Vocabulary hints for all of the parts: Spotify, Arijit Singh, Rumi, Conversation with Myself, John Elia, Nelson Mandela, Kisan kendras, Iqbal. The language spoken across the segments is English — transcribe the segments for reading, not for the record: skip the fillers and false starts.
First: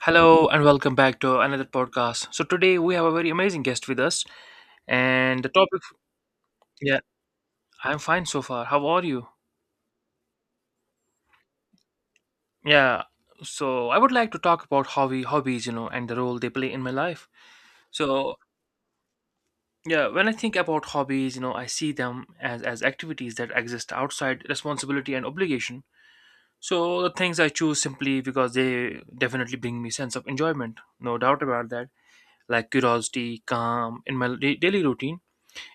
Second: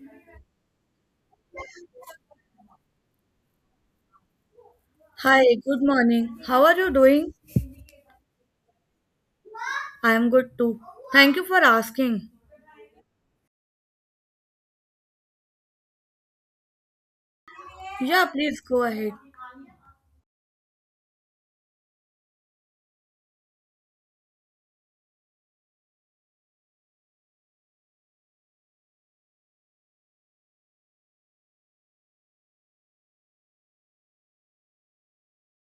Hello and welcome back to another podcast. So today we have a very amazing guest with us, Hi, and the good topic. morning. How are you Yeah, doing? I'm fine so far. How are you? I am good too. Thank you for asking. Yeah. So I would like to talk about hobby hobbies, you know, and the role they play in my life. Yeah, So please go ahead. yeah, when I think about hobbies, you know, I see them as activities that exist outside responsibility and obligation. So the things I choose simply because they definitely bring me sense of enjoyment, no doubt about that. Like curiosity, calm in my daily routine,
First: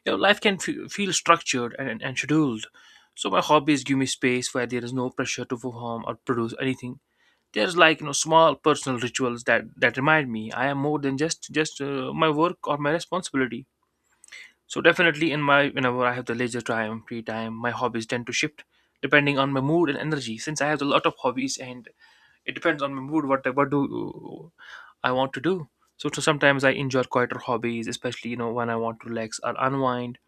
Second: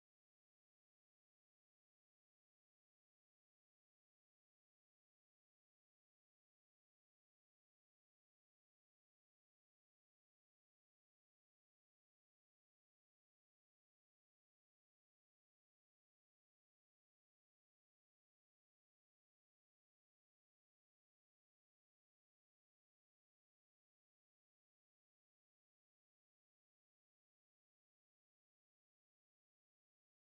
you know, life can feel structured and, and scheduled. So my hobbies give me space where there is no pressure to perform or produce anything. There's like, you know, small personal rituals that remind me I am more than just my work or my responsibility. So definitely in my whenever I have the leisure time, free time, my hobbies tend to shift depending on my mood and energy. Since I have a lot of hobbies and it depends on my mood what do I want to do. So, to sometimes I enjoy quieter hobbies, especially, you know, when I want to relax or unwind.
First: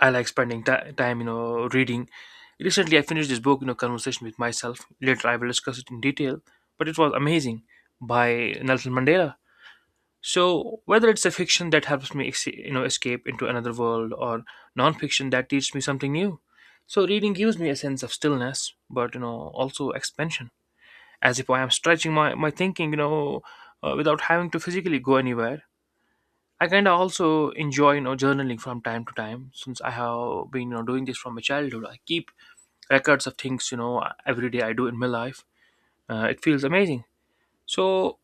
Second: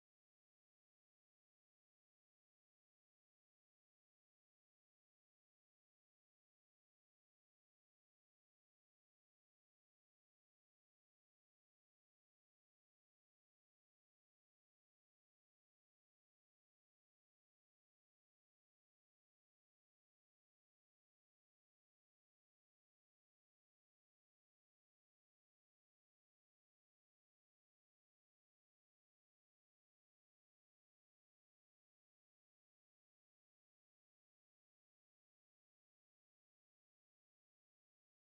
I like spending ti time, you know, reading. Recently, I finished this book, you know, Conversation with Myself. Later, I will discuss it in detail, but it was amazing by Nelson Mandela. So, whether it's a fiction that helps me, you know, escape into another world, or non-fiction that teaches me something new. So, reading gives me a sense of stillness, but, you know, also expansion, as if I am stretching my thinking, you know, without having to physically go anywhere. I kind of also enjoy, you know, journaling from time to time, since I have been, you know, doing this from my childhood. I keep records of things, you know, every day I do in my life. It feels amazing. So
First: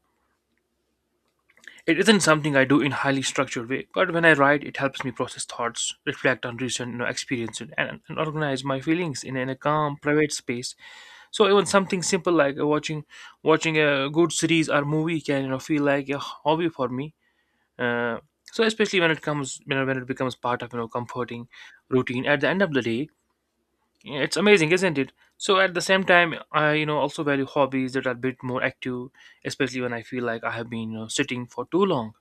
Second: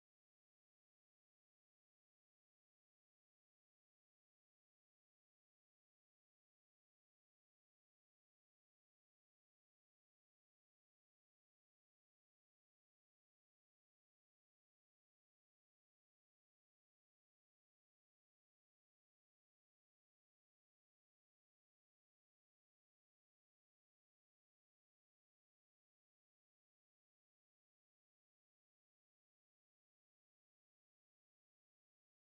it isn't something I do in highly structured way, but when I write, it helps me process thoughts, reflect on recent, you know, experiences, and organize my feelings in a calm, private space. So even something simple like watching a good series or movie can, you know, feel like a hobby for me. uh, so especially when it comes, you know, when it becomes part of, you know, comforting routine at the end of the day. It's amazing, isn't it? So at the same time, I, you know, also value hobbies that are a bit more active, especially when I feel like I have been, you know, sitting for too long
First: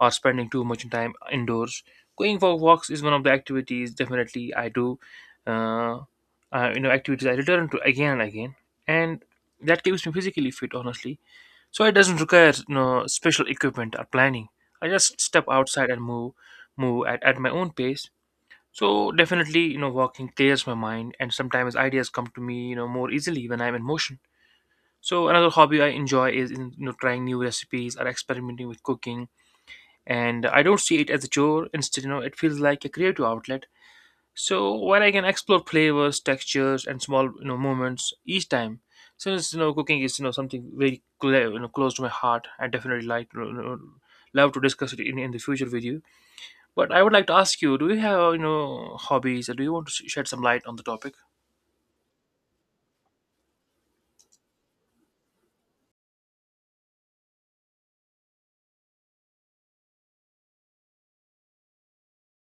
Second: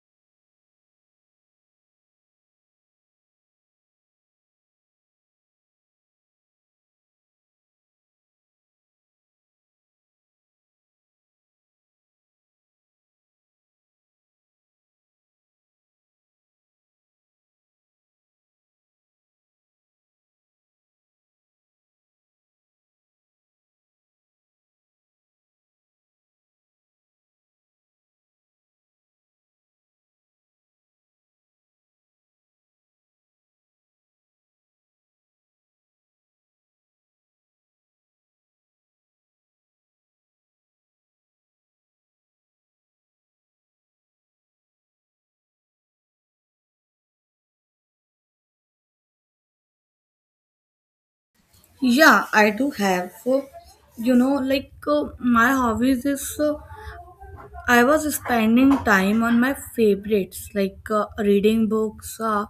or spending too much time indoors. Going for walks is one of the activities definitely I do. uh, you know, activities I return to again and again, and that keeps me physically fit, honestly. So it doesn't require no special equipment or planning. I just step outside and move at my own pace. So definitely, you know, walking clears my mind, and sometimes ideas come to me, you know, more easily when I'm in motion. So another hobby I enjoy is in, you know, trying new recipes or experimenting with cooking, and I don't see it as a chore. Instead, you know, it feels like a creative outlet, so while I can explore flavors, textures, and small, you know, moments each time, since, you know, cooking is, you know, something very you know, close to my heart, I definitely like, you know, love to discuss it in the future with you. But I would like to ask you, do you have, you know, hobbies, or do you want to shed some light on the topic? Yeah, I do have. So, you know, like my hobbies is I was spending time on my favorites like reading books,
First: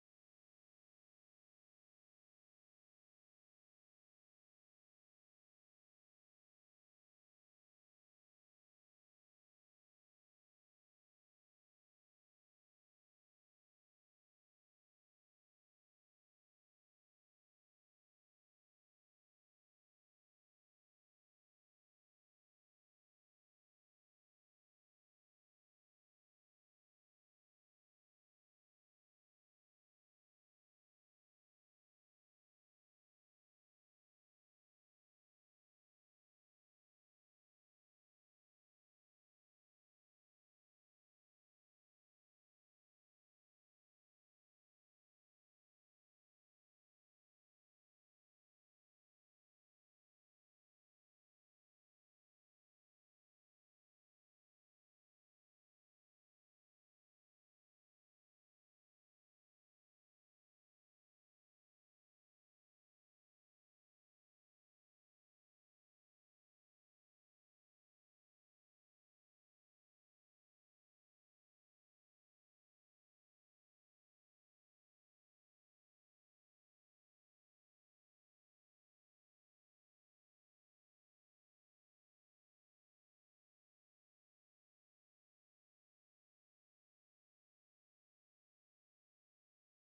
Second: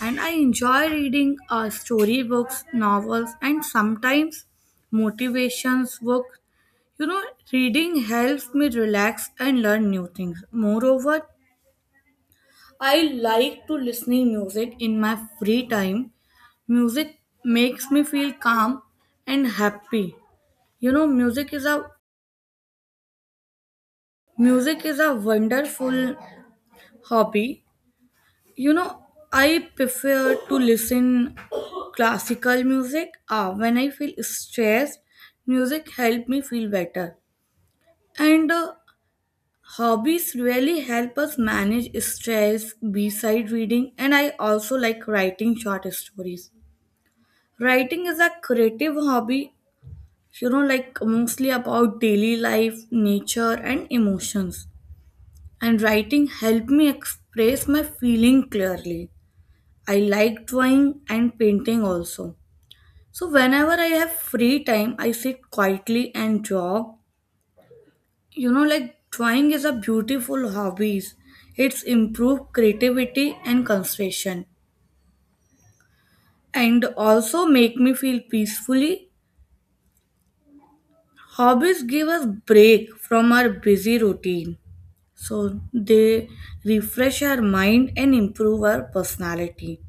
and I enjoy reading story books, novels, and sometimes motivations book. You know, reading helps me relax and learn new things. Moreover, I like to listening music in my free time. Music makes me feel calm and happy. You know, music is a wonderful hobby. You know, I prefer to listen classical music. When I feel stressed, music help me feel better. And hobbies really help us manage stress beside reading, and I also like writing short stories. Writing is a creative hobby, you know, like mostly about daily life, nature, and emotions. And writing helped me express my feeling clearly. I like drawing and painting also. So whenever I have free time, I sit quietly and draw. You know, like drawing is a beautiful hobby. It's improve creativity and concentration, and also make me feel peacefully. Hobbies give us break from our busy routine. So they refresh our mind and improve our personality.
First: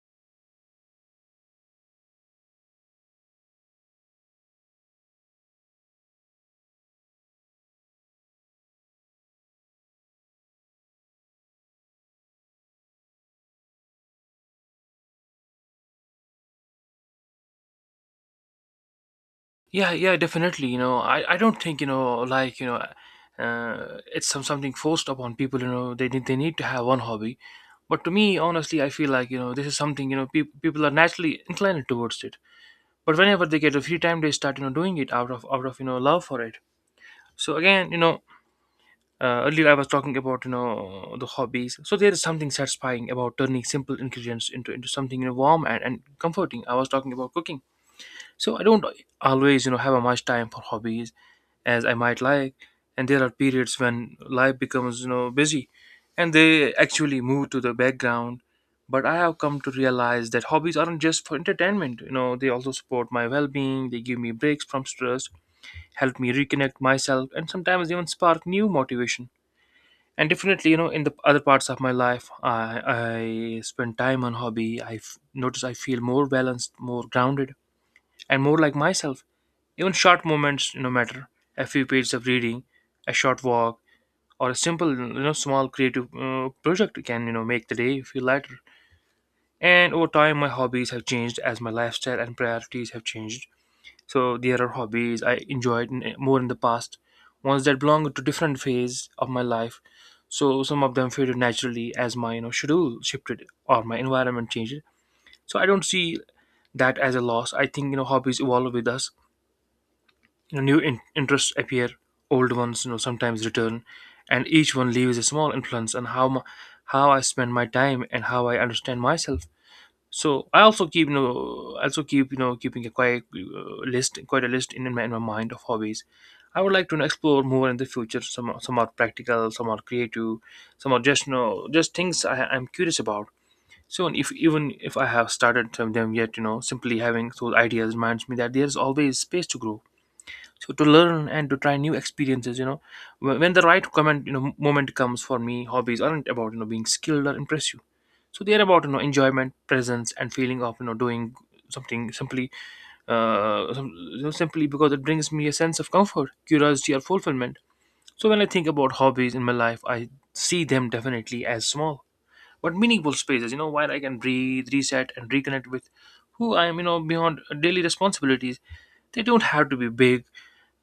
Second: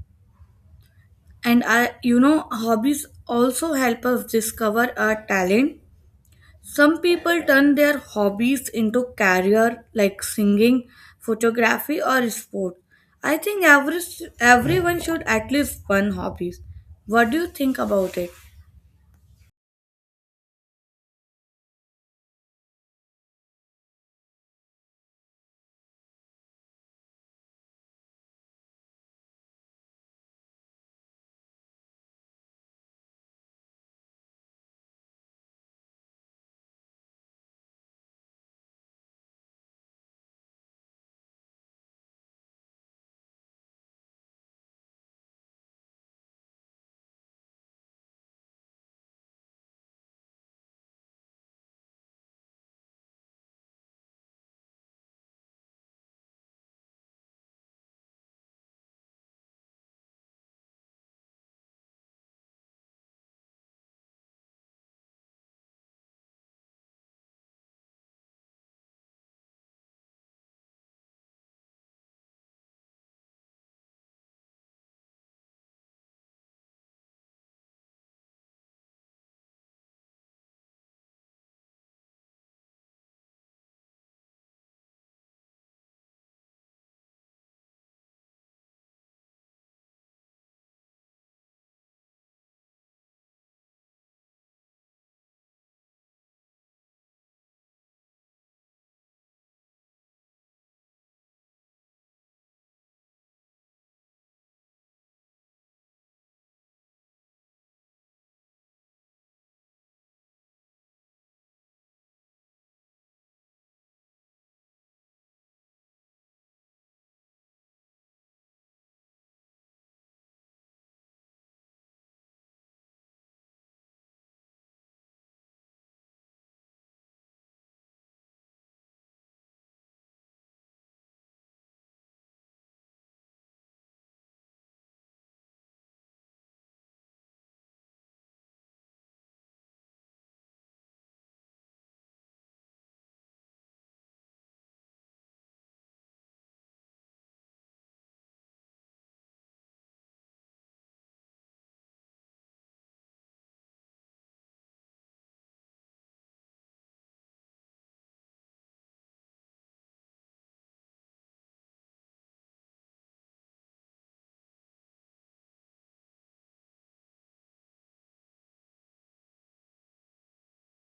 And I, you know, hobbies also help us discover our talent. Some people turn their hobbies into career like singing, photography, or sport. I think everyone should at least one hobbies. What do you think about it? Yeah, yeah, definitely. You know, I don't think, you know, like, you know. It's something forced upon people. You know, they, they need to have one hobby, but to me, honestly, I feel like, you know, this is something, you know, people are naturally inclined towards it. But whenever they get a free time, they start, you know, doing it, out of you know, love for it. So again, you know, earlier I was talking about, you know, the hobbies, so there is something satisfying about turning simple ingredients into something, you know, warm and comforting. I was talking about cooking. So I don't always, you know, have a much time for hobbies as I might like. And there are periods when life becomes, you know, busy, and they actually move to the background. But I have come to realize that hobbies aren't just for entertainment. You know, they also support my well being. They give me breaks from stress, help me reconnect myself, and sometimes even spark new motivation. And definitely, you know, in the other parts of my life, I spend time on hobby. I notice I feel more balanced, more grounded, and more like myself. Even short moments, you know, matter. A few pages of reading, a short walk, or a simple, you know, small creative project can, you know, make the day feel lighter. And over time, my hobbies have changed as my lifestyle and priorities have changed. So there are hobbies I enjoyed more in the past, ones that belong to different phase of my life. So some of them faded naturally as my, you know, schedule shifted or my environment changed. So I don't see that as a loss. I think, you know, hobbies evolve with us. You know, new interests appear, old ones, you know, sometimes return, and each one leaves a small influence on how how I spend my time and how I understand myself. So I also keep, you know, also keep, you know, keeping a quite list, quite a list in my mind of hobbies. I would like to, you know, explore more in the future. Some are practical, some are creative, some are just, you know, just things I'm curious about. So if even if I have started them yet, you know, simply having those ideas reminds me that there's always space to grow, so to learn and to try new experiences, you know. When the right comment, you know, moment comes for me, hobbies aren't about, you know, being skilled or impress you. So they're about, you know, enjoyment, presence, and feeling of, you know, doing something simply. uh, some- you know, simply because it brings me a sense of comfort, curiosity, or fulfillment. So when I think about hobbies in my life, I see them definitely as small but meaningful spaces, you know, where I can breathe, reset, and reconnect with who I am, you know, beyond daily responsibilities. They don't have to be big,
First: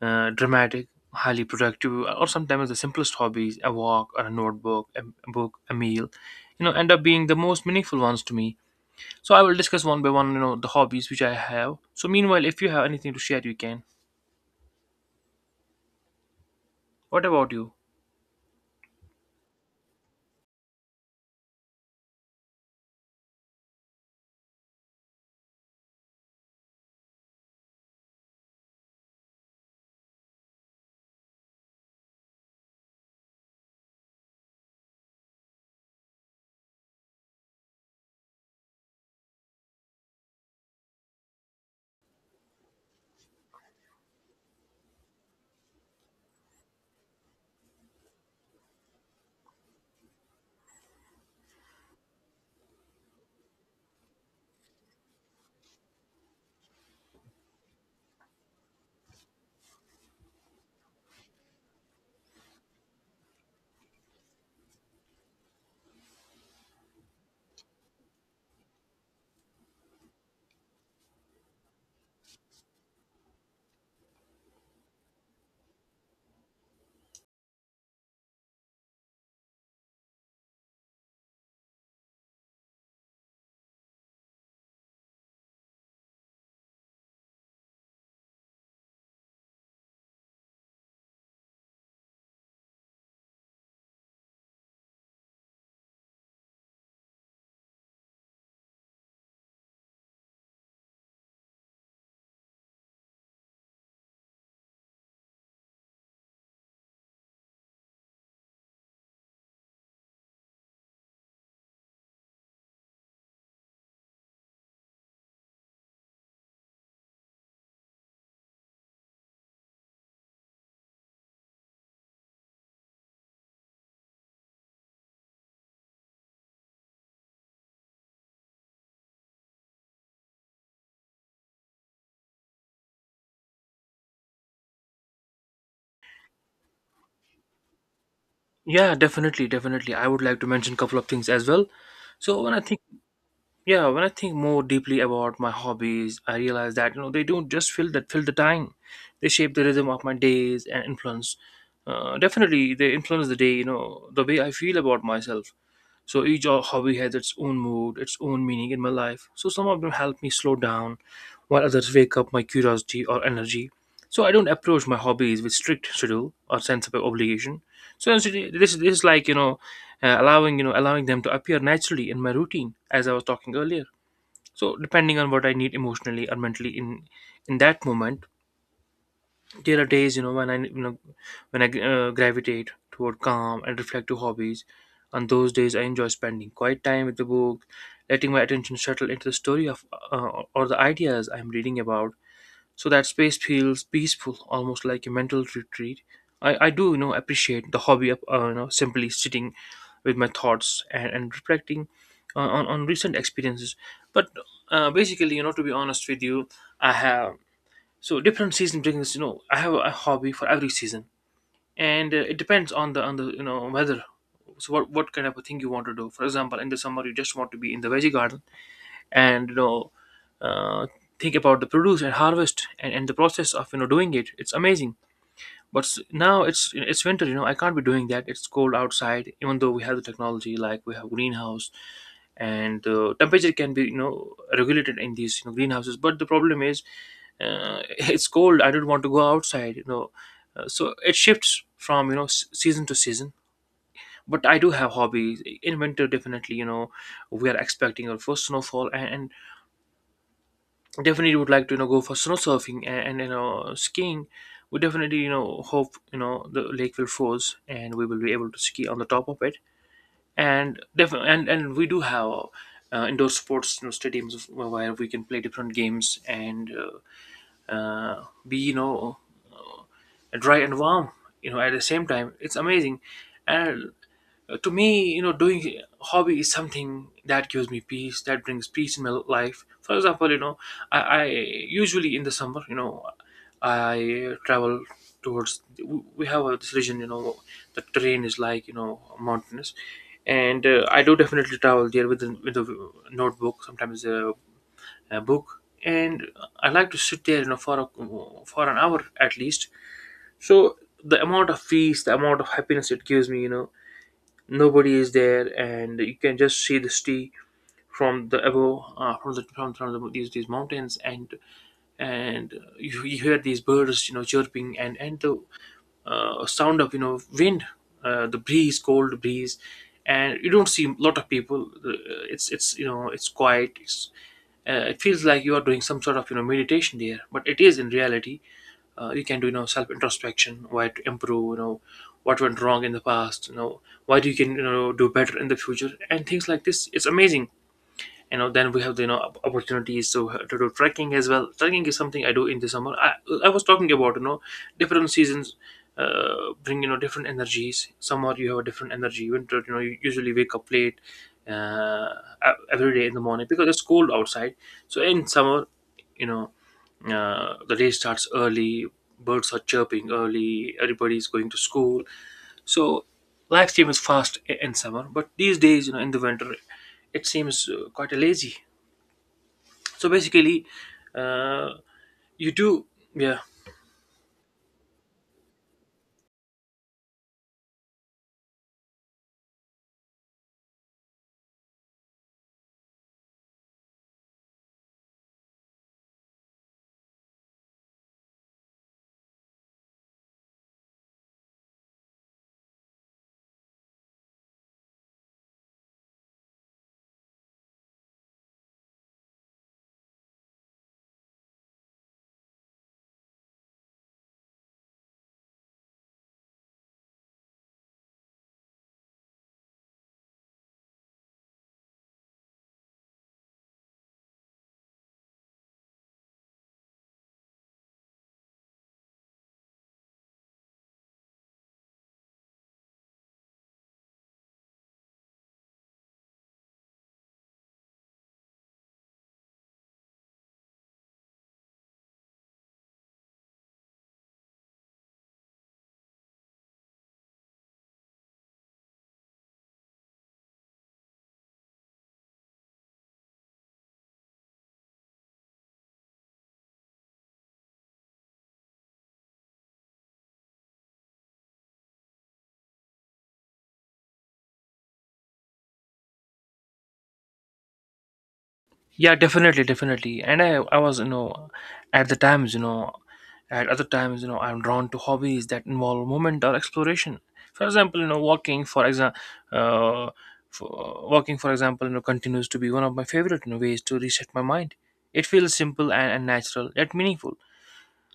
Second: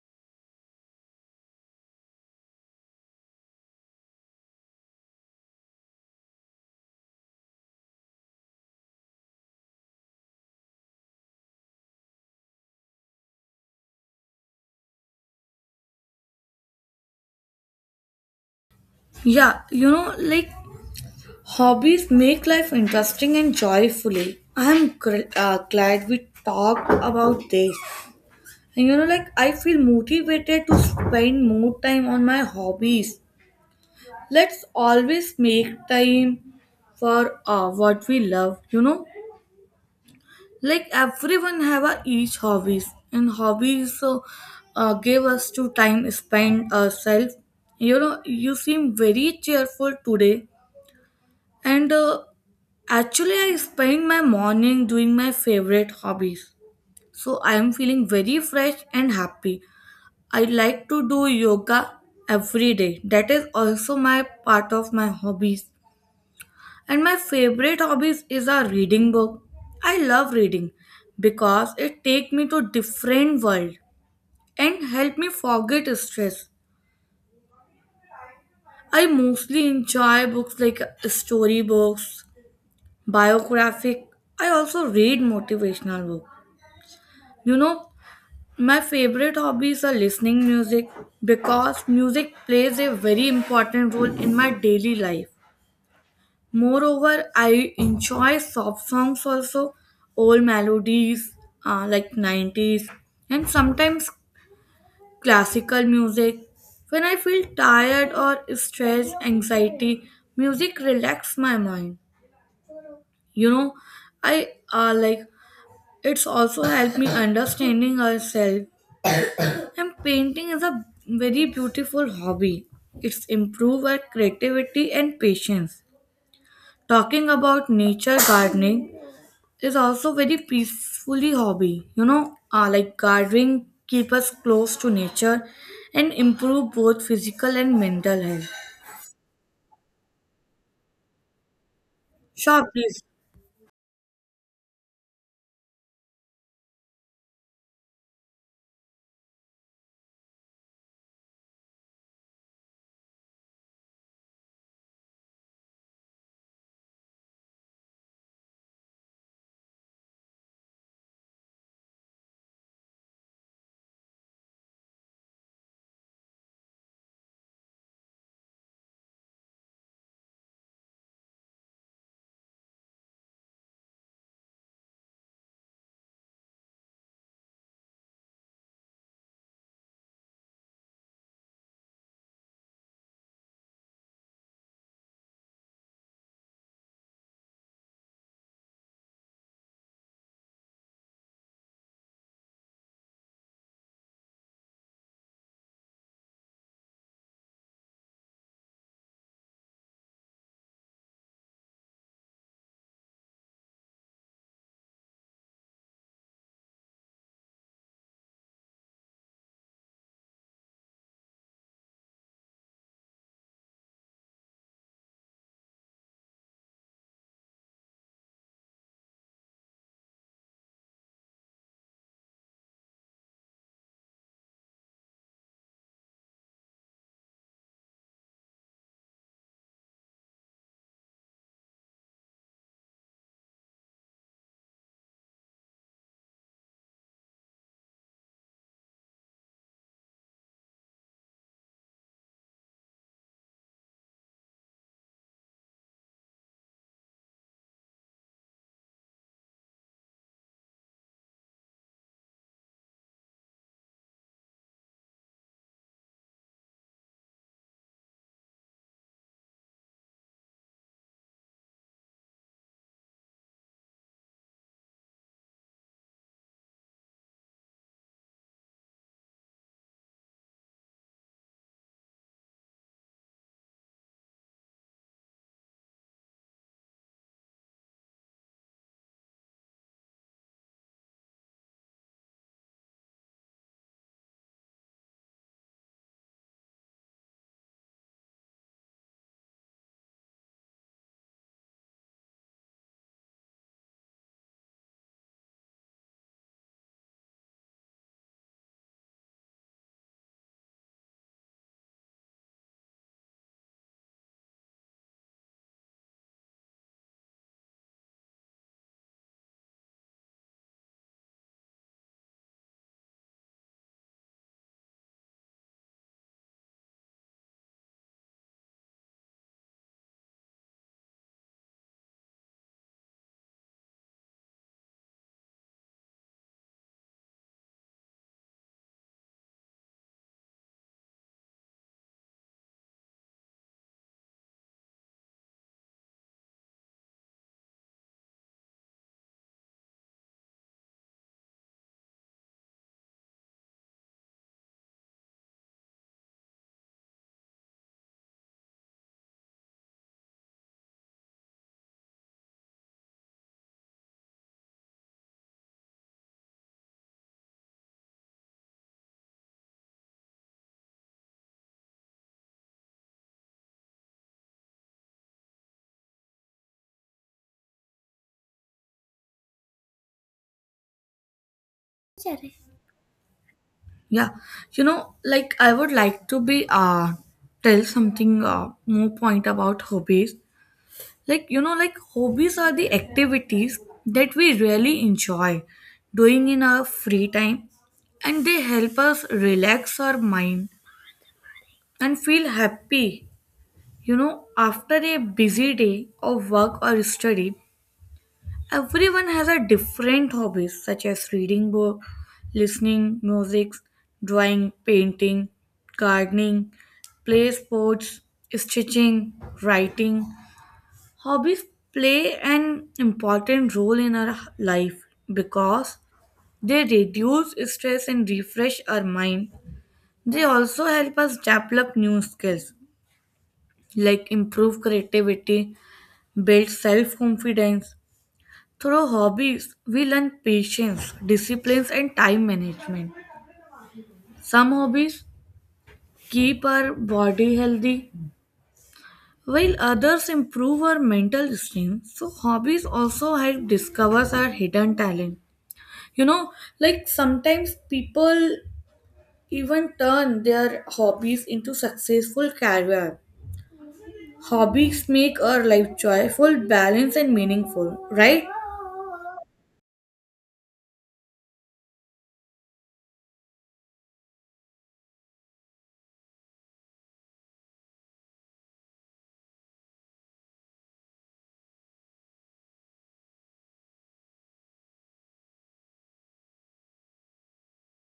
dramatic, highly productive, or sometimes the simplest hobbies, a walk or a notebook, a book, a meal, you know, end up being the most meaningful ones to me. So I will discuss one by one, you know, the hobbies which I have. So meanwhile, if you have anything to share, you can. What about you? Yeah, you know, like hobbies make life interesting and joyfully. Glad we talked about this. And you know, like, I feel motivated to spend more time on my hobbies. Let's always make time for what we love, you know? Like, everyone have a each hobbies. And hobbies so, give us to time spend ourselves. You know, you seem very cheerful today. And Actually, I spend my morning doing my favorite hobbies. So I am feeling very fresh and happy. I like to do yoga every day. That is also my part of my hobbies. And my favorite hobbies is a reading book. I love reading because it take me to different world and help me forget stress. I mostly enjoy books like story books, biographic. I also read motivational books. You know, my favorite hobbies are listening music because music plays a very important role in my daily life. Moreover, I enjoy soft songs also, old melodies like 90s and sometimes classical music. When I feel tired or stressed, anxiety, music relaxes my mind. You know, I like it's also helped me understanding ourselves. And painting is a very beautiful hobby. It's improve our creativity and patience. Talking about nature, gardening is also very peacefully hobby. You know, like gardening keep us close to nature and improve both physical and mental health. Yeah, definitely, definitely. I would like to mention a couple of things as well. So when I Sure, think please. yeah when i think more deeply about my hobbies, I realize that, you know, they don't just fill that fill the time. They shape the rhythm of my days and influence, definitely they influence the day. You know, the way I feel about myself, so each hobby has its own mood, its own meaning in my life. So some of them help me slow down, while others wake up my curiosity or energy. So I don't approach my hobbies with strict schedule or sense of obligation. So essentially this is like, you know, allowing you know, allowing them to appear naturally in my routine, as I was talking earlier. So depending on what I need emotionally or mentally in that moment, there are days, you know, when I, you know, when I gravitate toward calm and reflective hobbies. On those days, I enjoy spending quiet time with the book, letting my attention settle into the story of, or the ideas I'm reading about. So that space feels peaceful, almost like a mental retreat. I do, you know, appreciate the hobby of, you know, simply sitting with my thoughts, and reflecting on recent experiences. But basically, you know, to be honest with you, I have so different season brings. You know, I have a hobby for every season, and it depends on the you know, weather. So what kind of a thing you want to do? For example, in the summer, you just want to be in the veggie garden and uh, think about the produce and harvest and the process of doing it. It's amazing, but now it's winter. I can't be doing that. It's cold outside, even though we have the technology, like we have greenhouse, and the temperature can be, regulated in these, greenhouses. But the problem is, uh, it's cold. I don't want to go outside. So it shifts from season to season. But I do have hobbies in winter. Definitely, we are expecting our first snowfall, and definitely would like to go for snow surfing and skiing. We definitely hope the lake will froze, and we will be able to ski on the top of it. And definitely, and we do have indoor sports, you know, stadiums where we can play different games, and be dry and warm, at the same time. It's amazing. And to me, doing hobby is something that gives me peace, that brings peace in my life. For example, I usually, in the summer, I travel towards. We have this region, the terrain is like mountainous, and I do definitely travel there with a notebook, sometimes a book, and I like to sit there, for for an hour at least. So the amount of peace, the amount of happiness it gives me. Nobody is there, and you can just see the sea from the above, from the, these mountains. And you hear these birds chirping, and the sound of wind, the breeze, cold breeze, and you don't see a lot of people. It's you know it's quiet. It feels like you are doing some sort of meditation there, but it is in reality. You can do self introspection, why to improve, what went wrong in the past, why do you can do better in the future, and things like this. It's amazing. Then we have the opportunities to do trekking as well. Trekking is something I do in the summer. I was talking about different seasons bring different energies. Summer, you have a different energy. Winter, you usually wake up late, uh, every day in the morning, because it's cold outside. So in summer, you know the day starts early, birds are chirping early, everybody's going to school. So life changes fast in summer, but these days, in the winter, it seems quite lazy. So basically, uh, you do, yeah, Yeah, you know, like I would like to be tell something more point about hobbies. Like, you know, like hobbies are the activities that we really enjoy doing in our free time, and they help us relax our mind and feel happy, you know, after a busy day of work or study. Everyone has a different hobbies such as reading book, listening music, drawing, painting, gardening, play sports, stitching, writing. Hobbies play an important role in our life because they reduce stress and refresh our mind. They also help us develop new skills like improve creativity, build self confidence. Through hobbies, we learn patience, discipline, and time management. Some hobbies keep our body healthy, while others improve our mental strength. So, hobbies also help discover our hidden talent, you know, like sometimes people even turn their hobbies into successful career. Hobbies make our life joyful, balanced, and meaningful, right? yeah, definitely, definitely. And I was, at the times, you know, at other times, I'm drawn to hobbies that involve movement or exploration. For example, uh, walking, for example, continues to be one of my favorite, ways to reset my mind. It feels simple and natural, yet meaningful.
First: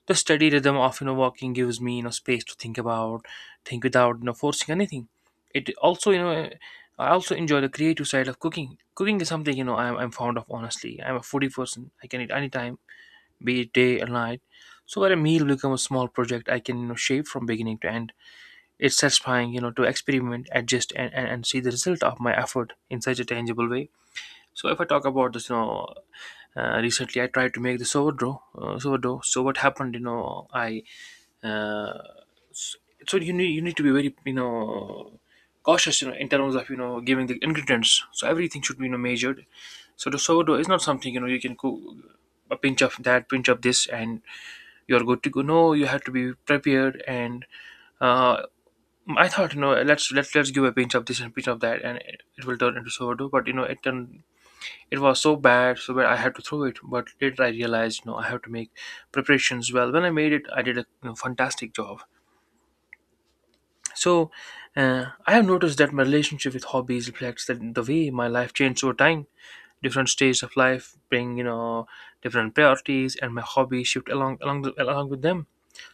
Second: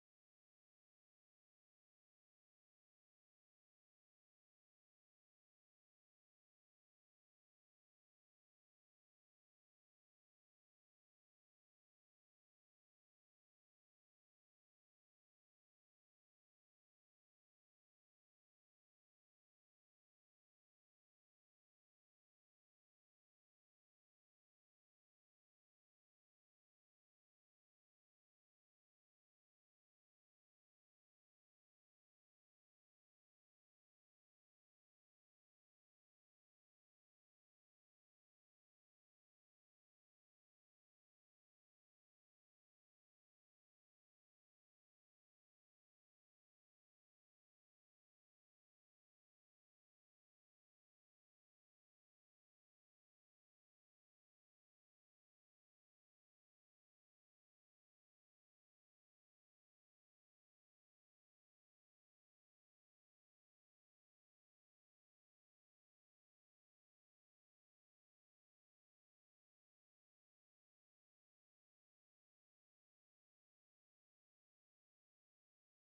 The steady rhythm of walking gives me space to think about, think without forcing anything. It also, I also enjoy the creative side of cooking. Cooking is something I'm fond of. Honestly, I'm a foodie person, I can eat anytime, be it day or night. So where a meal becomes a small project, I can shape from beginning to end. It's satisfying, to experiment, adjust, and see the result of my effort in such a tangible way. So if I talk about this, recently I tried to make the sourdough. So what happened, uh, s- so you need to be very cautious, in terms of giving the ingredients. So everything should be measured. So the sourdough is not something you can cook a pinch of that, pinch of this, and you're good to go. No, you have to be prepared. And uh, I thought, let's, let's give a pinch of this and pinch of that, and it will turn into sourdough. But it was so bad, so bad, I had to throw it. But later, I realized I have to make preparations well. When I made it, I did a fantastic job. So, I have noticed that my relationship with hobbies reflects that the way my life changed over time. Different stages of life bring, you know, different priorities, and my hobbies shift along with them.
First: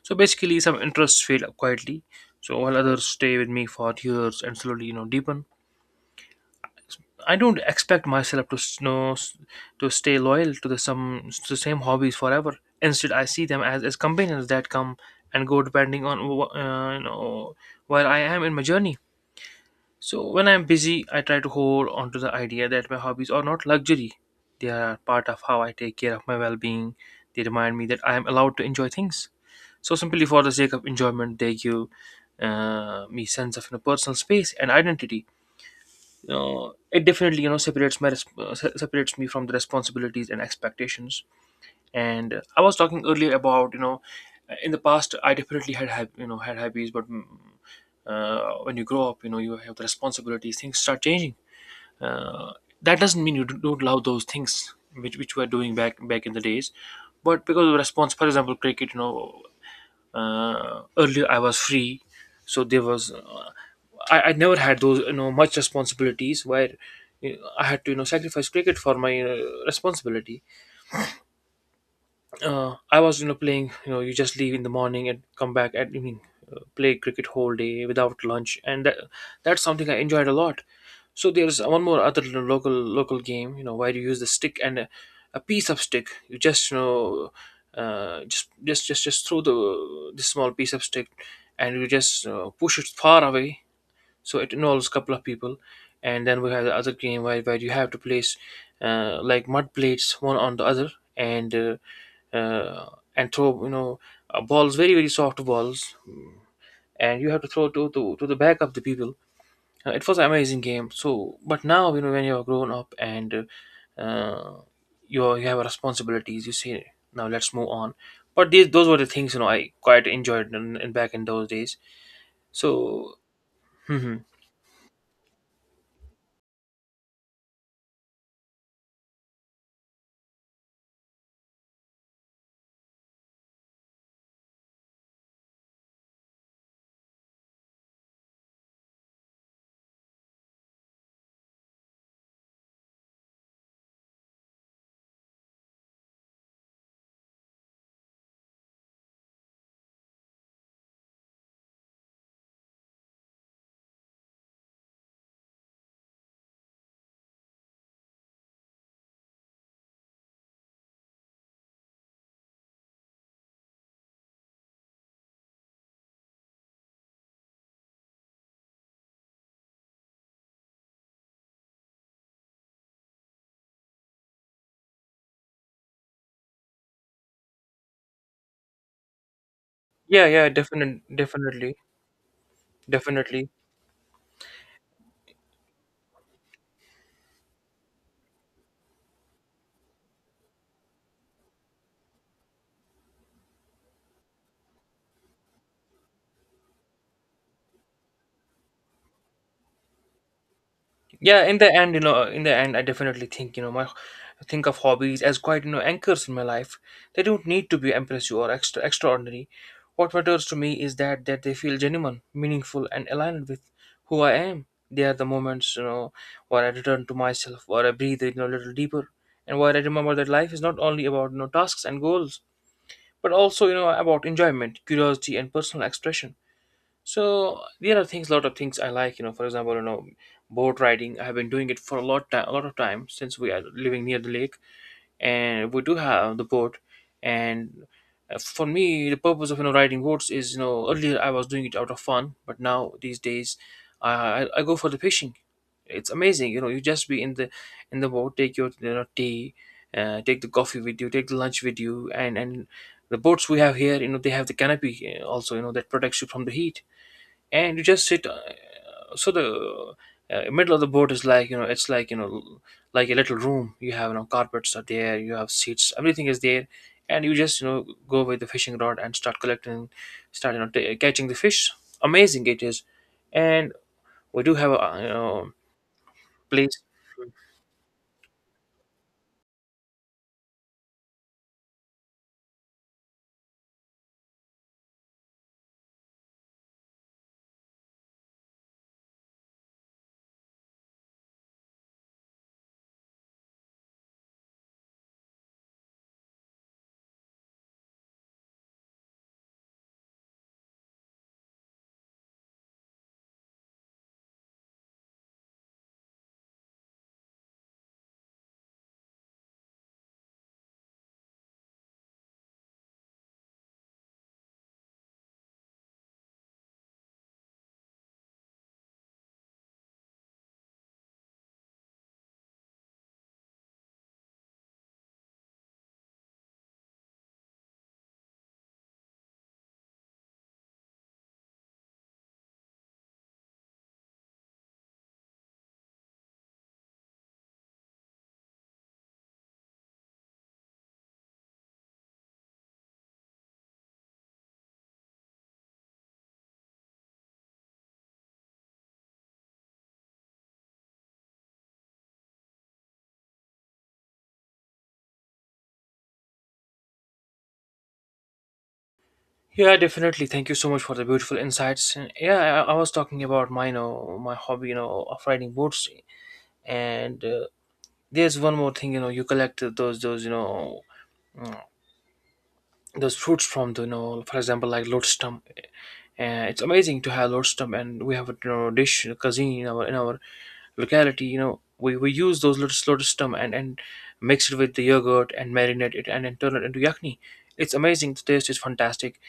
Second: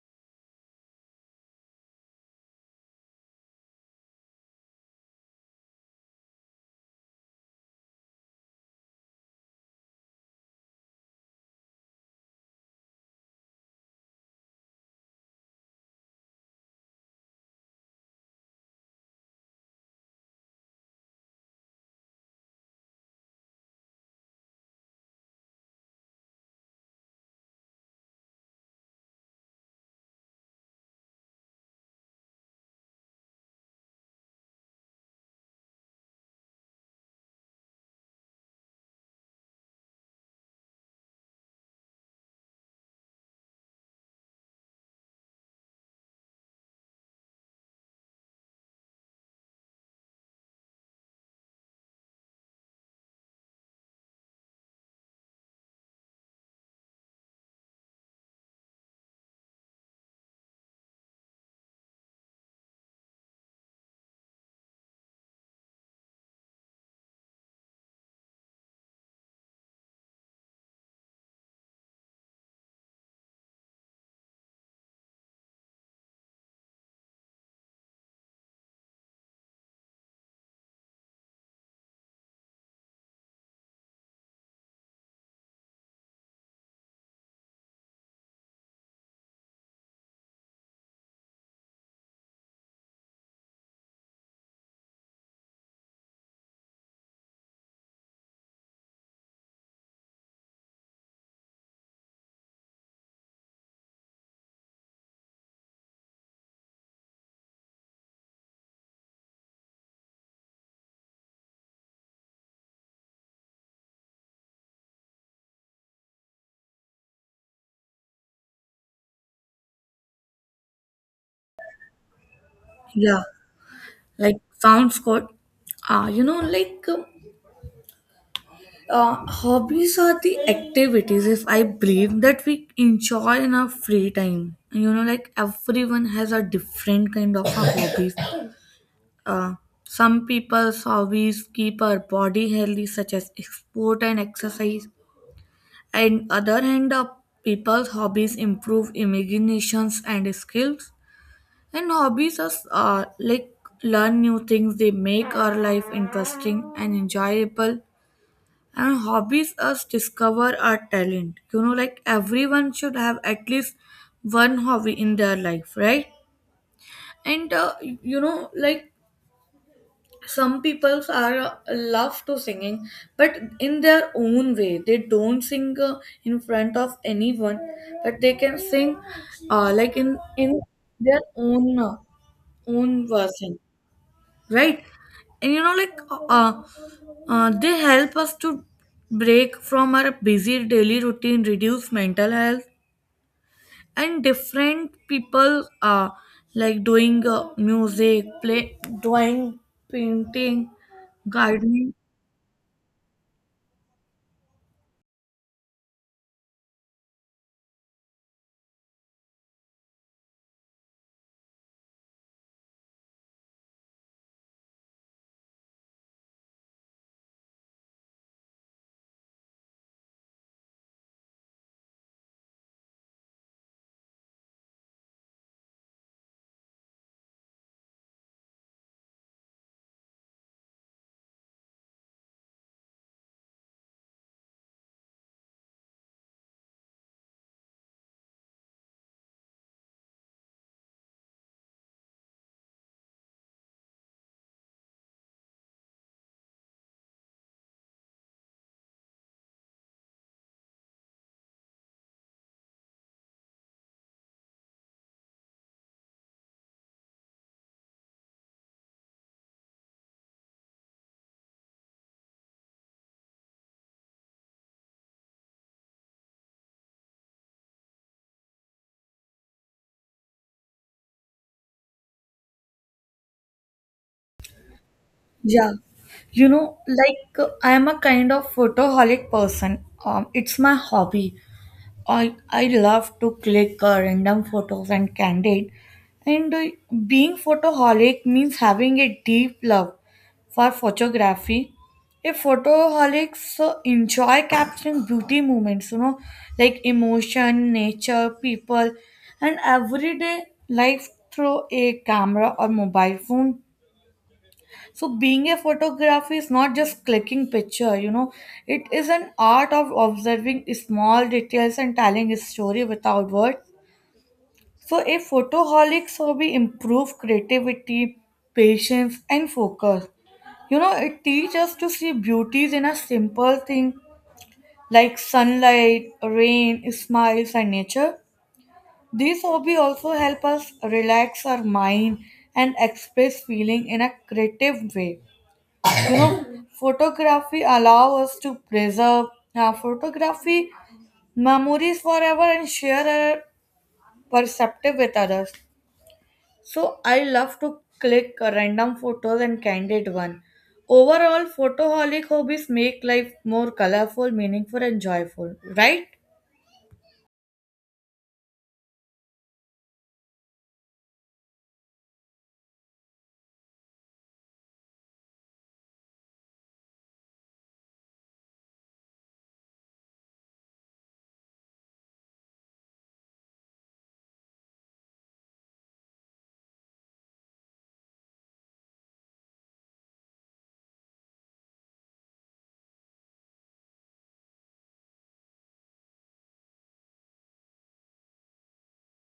So basically, some interests fade quietly, so while others stay with me for years and slowly, deepen. I don't expect myself to to stay loyal to the some to the same hobbies forever. Instead, I see them as companions that come and go, depending on where I am in my journey. So when I'm busy, I try to hold on to the idea that my hobbies are not luxury. They are part of how I take care of my well-being. They remind me that I am allowed to enjoy things, so simply for the sake of enjoyment. They give me sense of personal space and identity. It definitely, separates my separates me from the responsibilities and expectations. And I was talking earlier about in the past I definitely had hobbies, but when you grow up, you have the responsibilities. Things start changing. uh, that doesn't mean you not love those things which we're doing back in the days, but because of response, for example, cricket, earlier I was free. So there was I never had those much responsibilities where, I had to sacrifice cricket for my responsibility. I was playing, you just leave in the morning and come back at evening, play cricket whole day without lunch, and that's something I enjoyed a lot. So there's one more other local game, where you use the stick and a piece of stick. You just you know just throw the small piece of stick, and you just push it far away. So it involves a couple of people. And then we have the other game, where you have to place like mud plates one on the other, and uh, uh, and throw, balls, very very soft balls, and you have to throw to the back of the people. It was an amazing game. So but now, when you're grown up and uh, you have responsibilities, you say, now let's move on. But these, those were the things I quite enjoyed in back in those days. So Yeah, like sounds good. Ah, you know like um, Hobbies are the activities if I believe that we enjoy in our free time, you know, like everyone has a different kind of a hobbies. Uh, some people's hobbies keep our body healthy, such as sport and exercise. And other hand, people's hobbies improve imaginations and skills. And hobbies are like learn new things. They make our life interesting and enjoyable. And hobbies us discover our talent. You know, like everyone should have at least one hobby in their life, right? And you know, like some people are love to singing, but in their own way they don't sing in front of anyone, but they can sing like in Yeah, yeah, in definitely, their definitely, own own definitely. version, right? And you know, like uh, they help us to break from our busy daily routine, reduce mental health. And different people are like doing music play, drawing, painting, Yeah, in the gardening. end, in the end, I definitely think, you know, my I think of hobbies as quite, anchors in my life. They don't need to be impressive or extraordinary. What matters to me is that they feel genuine, meaningful, and aligned with who I am. They are the moments, where I return to myself, where I breathe, a little deeper, and where I remember that life is not only about, tasks and goals, but also, about enjoyment, curiosity, and personal expression. So there are things, lot of things I like. For example, boat riding. I have been doing it for a lot of time, since we are living near the lake, and we do have the boat. And for me, the purpose of riding boats is, earlier I was doing it out of fun, but now these days, I I go for the fishing. It's amazing. You just be in the boat, take your tea, take the coffee with you, take the lunch with you, and the boats we have here, they have the canopy, also, that protects you from the heat, and you just sit. So the middle of the boat is like it's like like a little room. You have carpets are there, you have seats, everything is there, and you just go with the fishing rod and start collecting, start catching the fish. Amazing it is, and we do have a Yeah, you know, place. like I am a kind of photoholic person. It's my hobby. I love to click random photos and candid. And being photoholic means having a deep love for photography. A photoholics enjoy capturing beauty moments, you know, like emotion, nature, people, and everyday life through a camera or mobile phone. So being a photographer is not just clicking picture, you know, it is an art of observing small details and telling a story without words. So a photoholic's hobby improve creativity, patience, and focus. You know, it teaches us to see beauties in a simple thing like sunlight, rain, smiles, and nature. These hobby also help us relax our mind and express feeling in a creative way. Photography allow us to preserve photography memories forever and share our perspective with others. So I love to click random photos and candid one. Overall, photoholic hobbies make life more colorful, meaningful, and joyful. Right? Yeah, definitely. Thank you so much for the beautiful insights. And yeah, I was talking about my hobby, of riding boats, and there's one more thing. You know, you collect those mm, those fruits from the for example like lordstrom. It's amazing to have lordstrom, and we have a dish, a cuisine in our locality. We use those lordstrom and mix it with the yogurt and marinate it, and then turn it into yakni. It's amazing, the taste is fantastic.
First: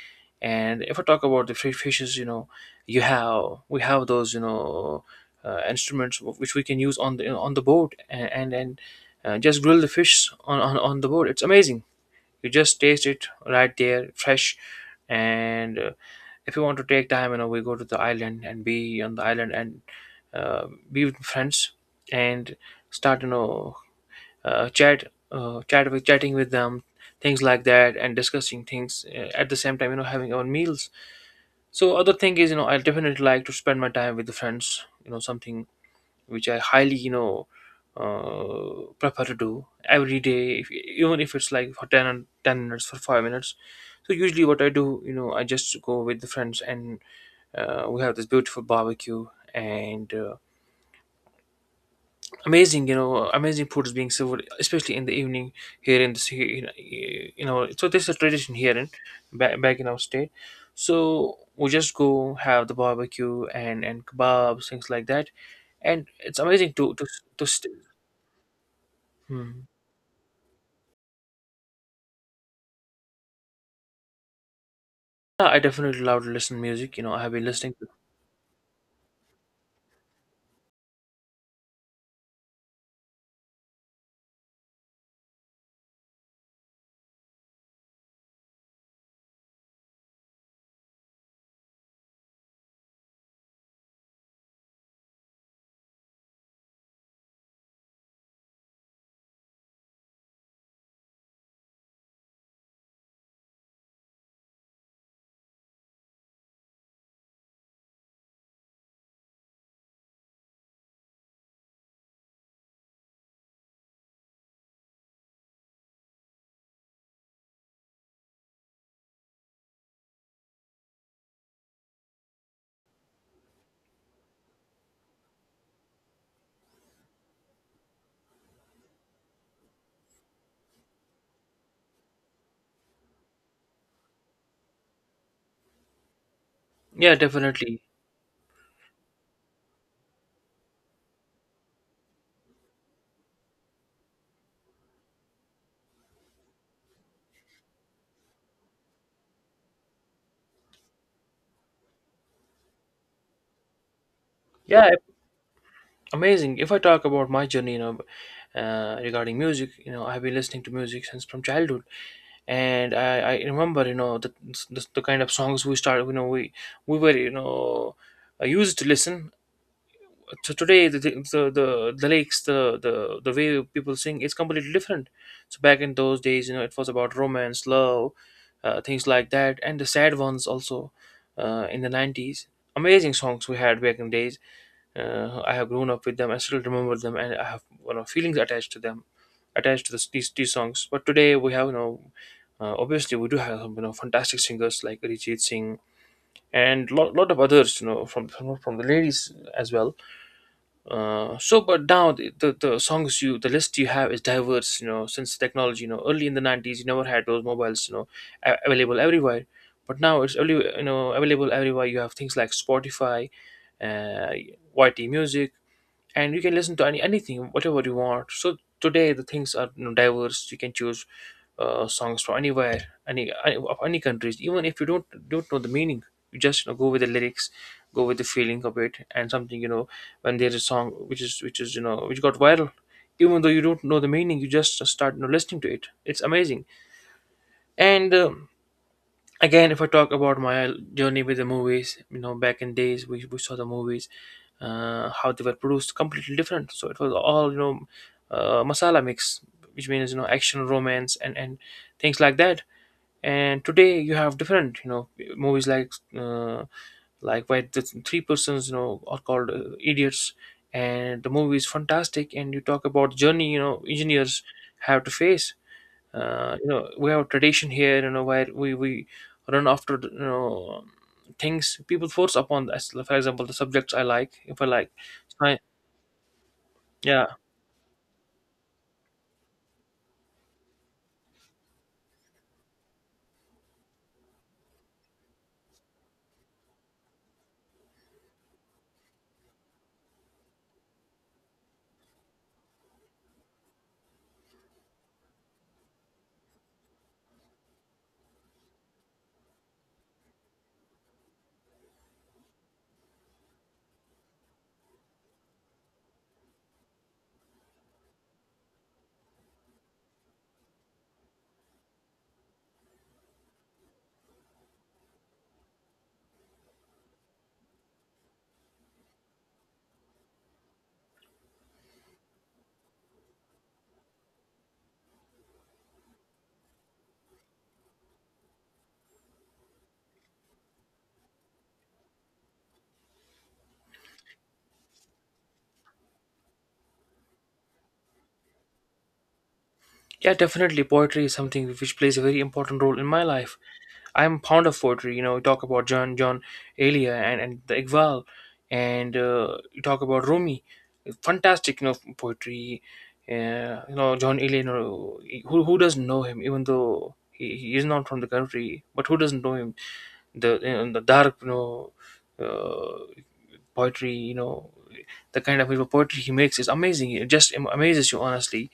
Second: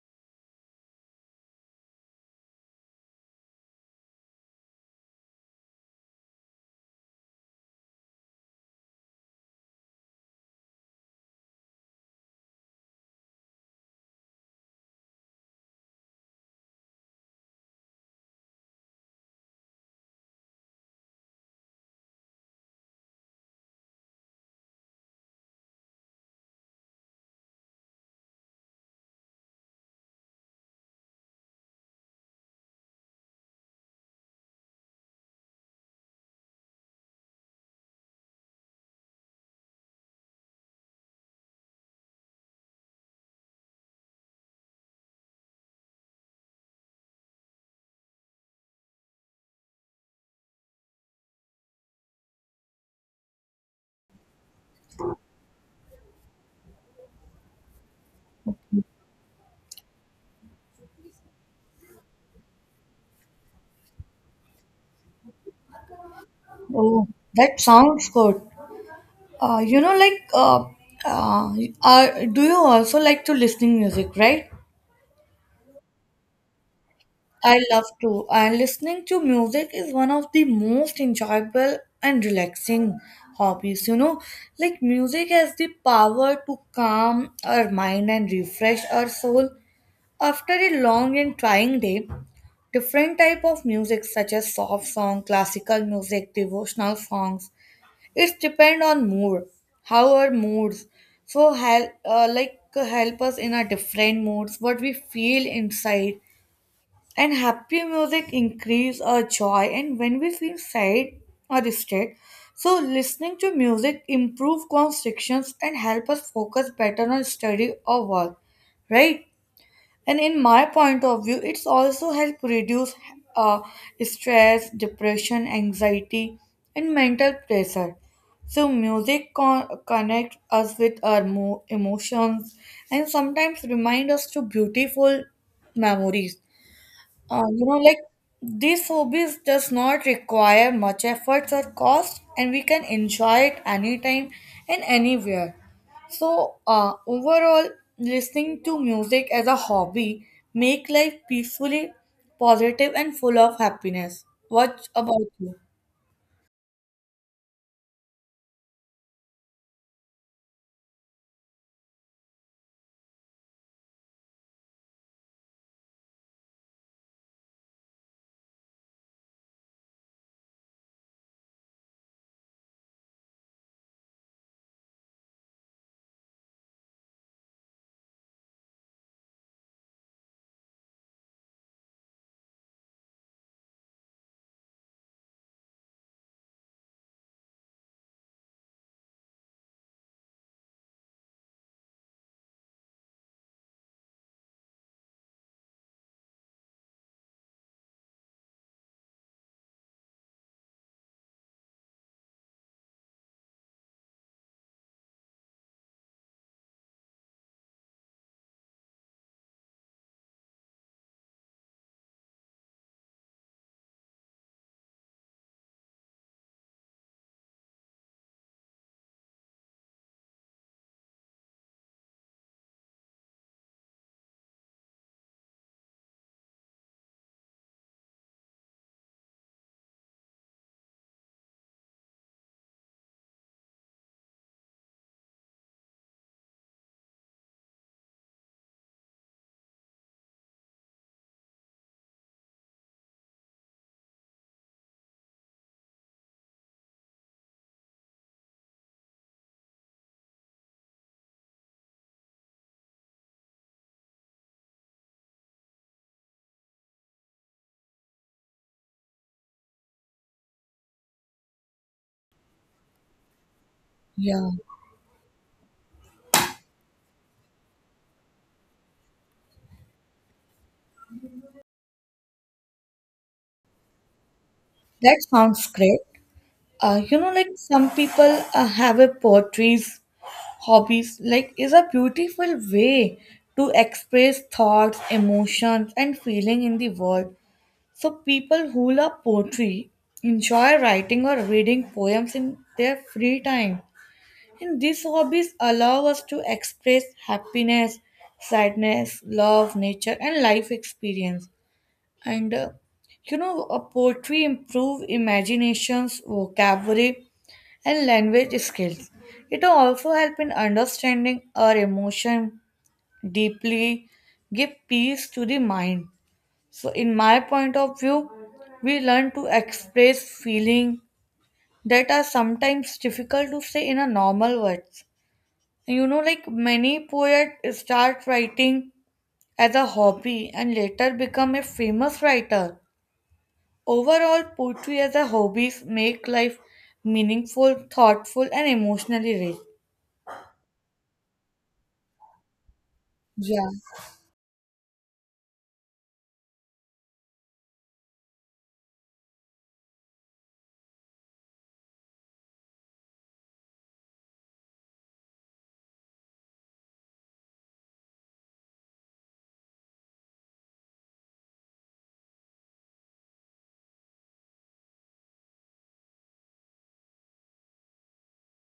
And if I talk about the free fishes, you have, we have those instruments which we can use on the boat, and just grill the fish on the boat. It's amazing, you just taste it right there, fresh. And if you want to take time, you know, we go to the island and be on the island, and be with friends and start, uh, chat, chatting with them, things like that, and discussing things at the same time, you know, having our meals. So other thing is, you know, I definitely like to spend my time with the friends. You know, something which I highly prefer to do every day, if, even if it's like for 10 minutes, for 5 minutes. So usually what I do, you know, I just go with the friends, and we have this beautiful barbecue, and amazing, amazing food is being served, especially in the evening here in the city, in, you know. So this is a tradition here in back in our state. So we just go have the barbecue and kebabs, things like that, and it's amazing Oh, to that s- sounds good. Uh, Hmm. you know, like, uh, uh, do you also like to listening music, right? Yeah, I definitely love to listen music. You know, I have been I listening love to. to, and listening to music is one of the most enjoyable and relaxing hobbies. You know, like music has the power to calm our mind and refresh our soul after a long and trying day. Different type of music such as soft song, classical music, devotional songs. It's depend on mood, how our moods. So help, like help us in our different moods, what we feel inside. And happy music increase our joy, and when we feel sad or distressed. So listening to music improve constrictions and help us focus better on study or work, right? And in my point of view, it's also help reduce uh, stress, depression, anxiety, and mental pressure. So connects us with our emotions and sometimes remind us to beautiful memories. Yeah, You know, definitely. like these hobbies does not require much efforts or cost, and we can enjoy it anytime and anywhere. So, overall, listening to music as a hobby make life peacefully, positive, and full of happiness. What Yeah, about you? amazing. If I talk about my journey, you know, regarding music, you know, I have been listening to music since from childhood, and I remember, you know, the kind of songs we started. You know, we were, you know, I used to listen. So today the lyrics, the way people sing is completely different. So back in those days, you know, it was about romance, love, things like that, and the sad ones also, in the 90s. Amazing songs we had back in days. I have grown up with them, I still remember them, and I have, you know, feelings attached to them, attached to these songs. But today we have, you know, obviously we do have some, you know, fantastic singers like Arijit Singh and lot of others, you know, from the ladies as well. So but now the songs you, the list you have is diverse, you know, since technology, you know, early in the 90s, you never had those mobiles, you know, available everywhere. But now it's only, you know, available everywhere. You have things like Spotify, uh YT Music, and you can listen to anything whatever you want. So today the things are, you know, diverse, you can choose songs from anywhere, any- of any countries. Even if you don't know the meaning, you just, you know, go with the lyrics, go with the feeling of it. And something, you know, when there's a song which is, you know, which got viral, even though you don't know the meaning, you just start, you know, listening to it. It's amazing. And again, if I talk about my journey with the movies, you know, back in days we saw the movies, how they were produced completely different. So it was all, you know, masala mix, which means, you know, action, romance, and things like that. And today you have different, you know, movies like, uh, like where the three persons, you know, are called idiots. And the movie is fantastic, and you talk about journey, you know, engineers Yeah, have to face. You know, we have a tradition here, you know, where we run after the, you know, things people force upon us. Like, for example, the subjects I like, if I like that sci- sounds great. You yeah, know, like some people have a poetry. Hobbies like is a beautiful way to express thoughts, emotions, and feeling in the world. So people who love poetry enjoy writing or reading poems in their free time. And these hobbies allow us to express happiness, sadness, love, nature, and life experience. And uh, poetry improve imaginations, vocabulary, and language skills. It also helps in understanding our emotion deeply, give peace to the mind. So in my point of view, we learn to express feeling that are sometimes difficult to say in a normal words. You know, like many poets start writing as a hobby and later become a famous writer. Overall, poetry as a hobby make life meaningful, thoughtful, and emotionally rich. yeah, definitely poetry is something which plays a very important role in my life. Yeah. I'm fond of poetry, you know. You talk about John Elia, and the Iqbal, and you talk about Rumi. Fantastic, you know, poetry. You know, John Elia, you know, who doesn't know him, even though he is not from the country, but who doesn't know him. The in the dark, you know, uh, poetry, you know, the kind of, you know, poetry he makes is amazing. It just amazes you, honestly.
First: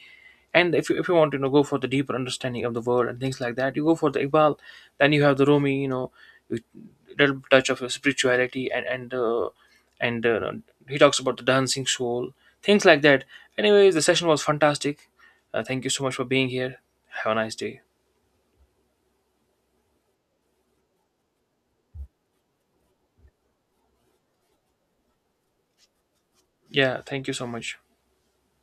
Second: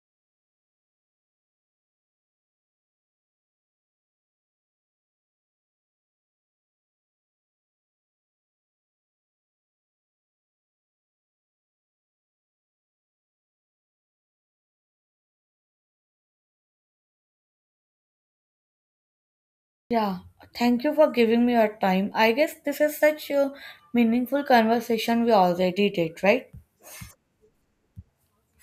And if you want to, you know, go for the deeper understanding of the world and things like that, you go for the Iqbal. Then you have the Rumi, you know, with little touch of spirituality, and he talks about the dancing soul, things like that. Anyways, the session was fantastic. Thank you so much for being here. Have a nice day. Yeah, thank you for giving me your time. I guess this is such a meaningful conversation we already did, right? Yeah, thank you so much.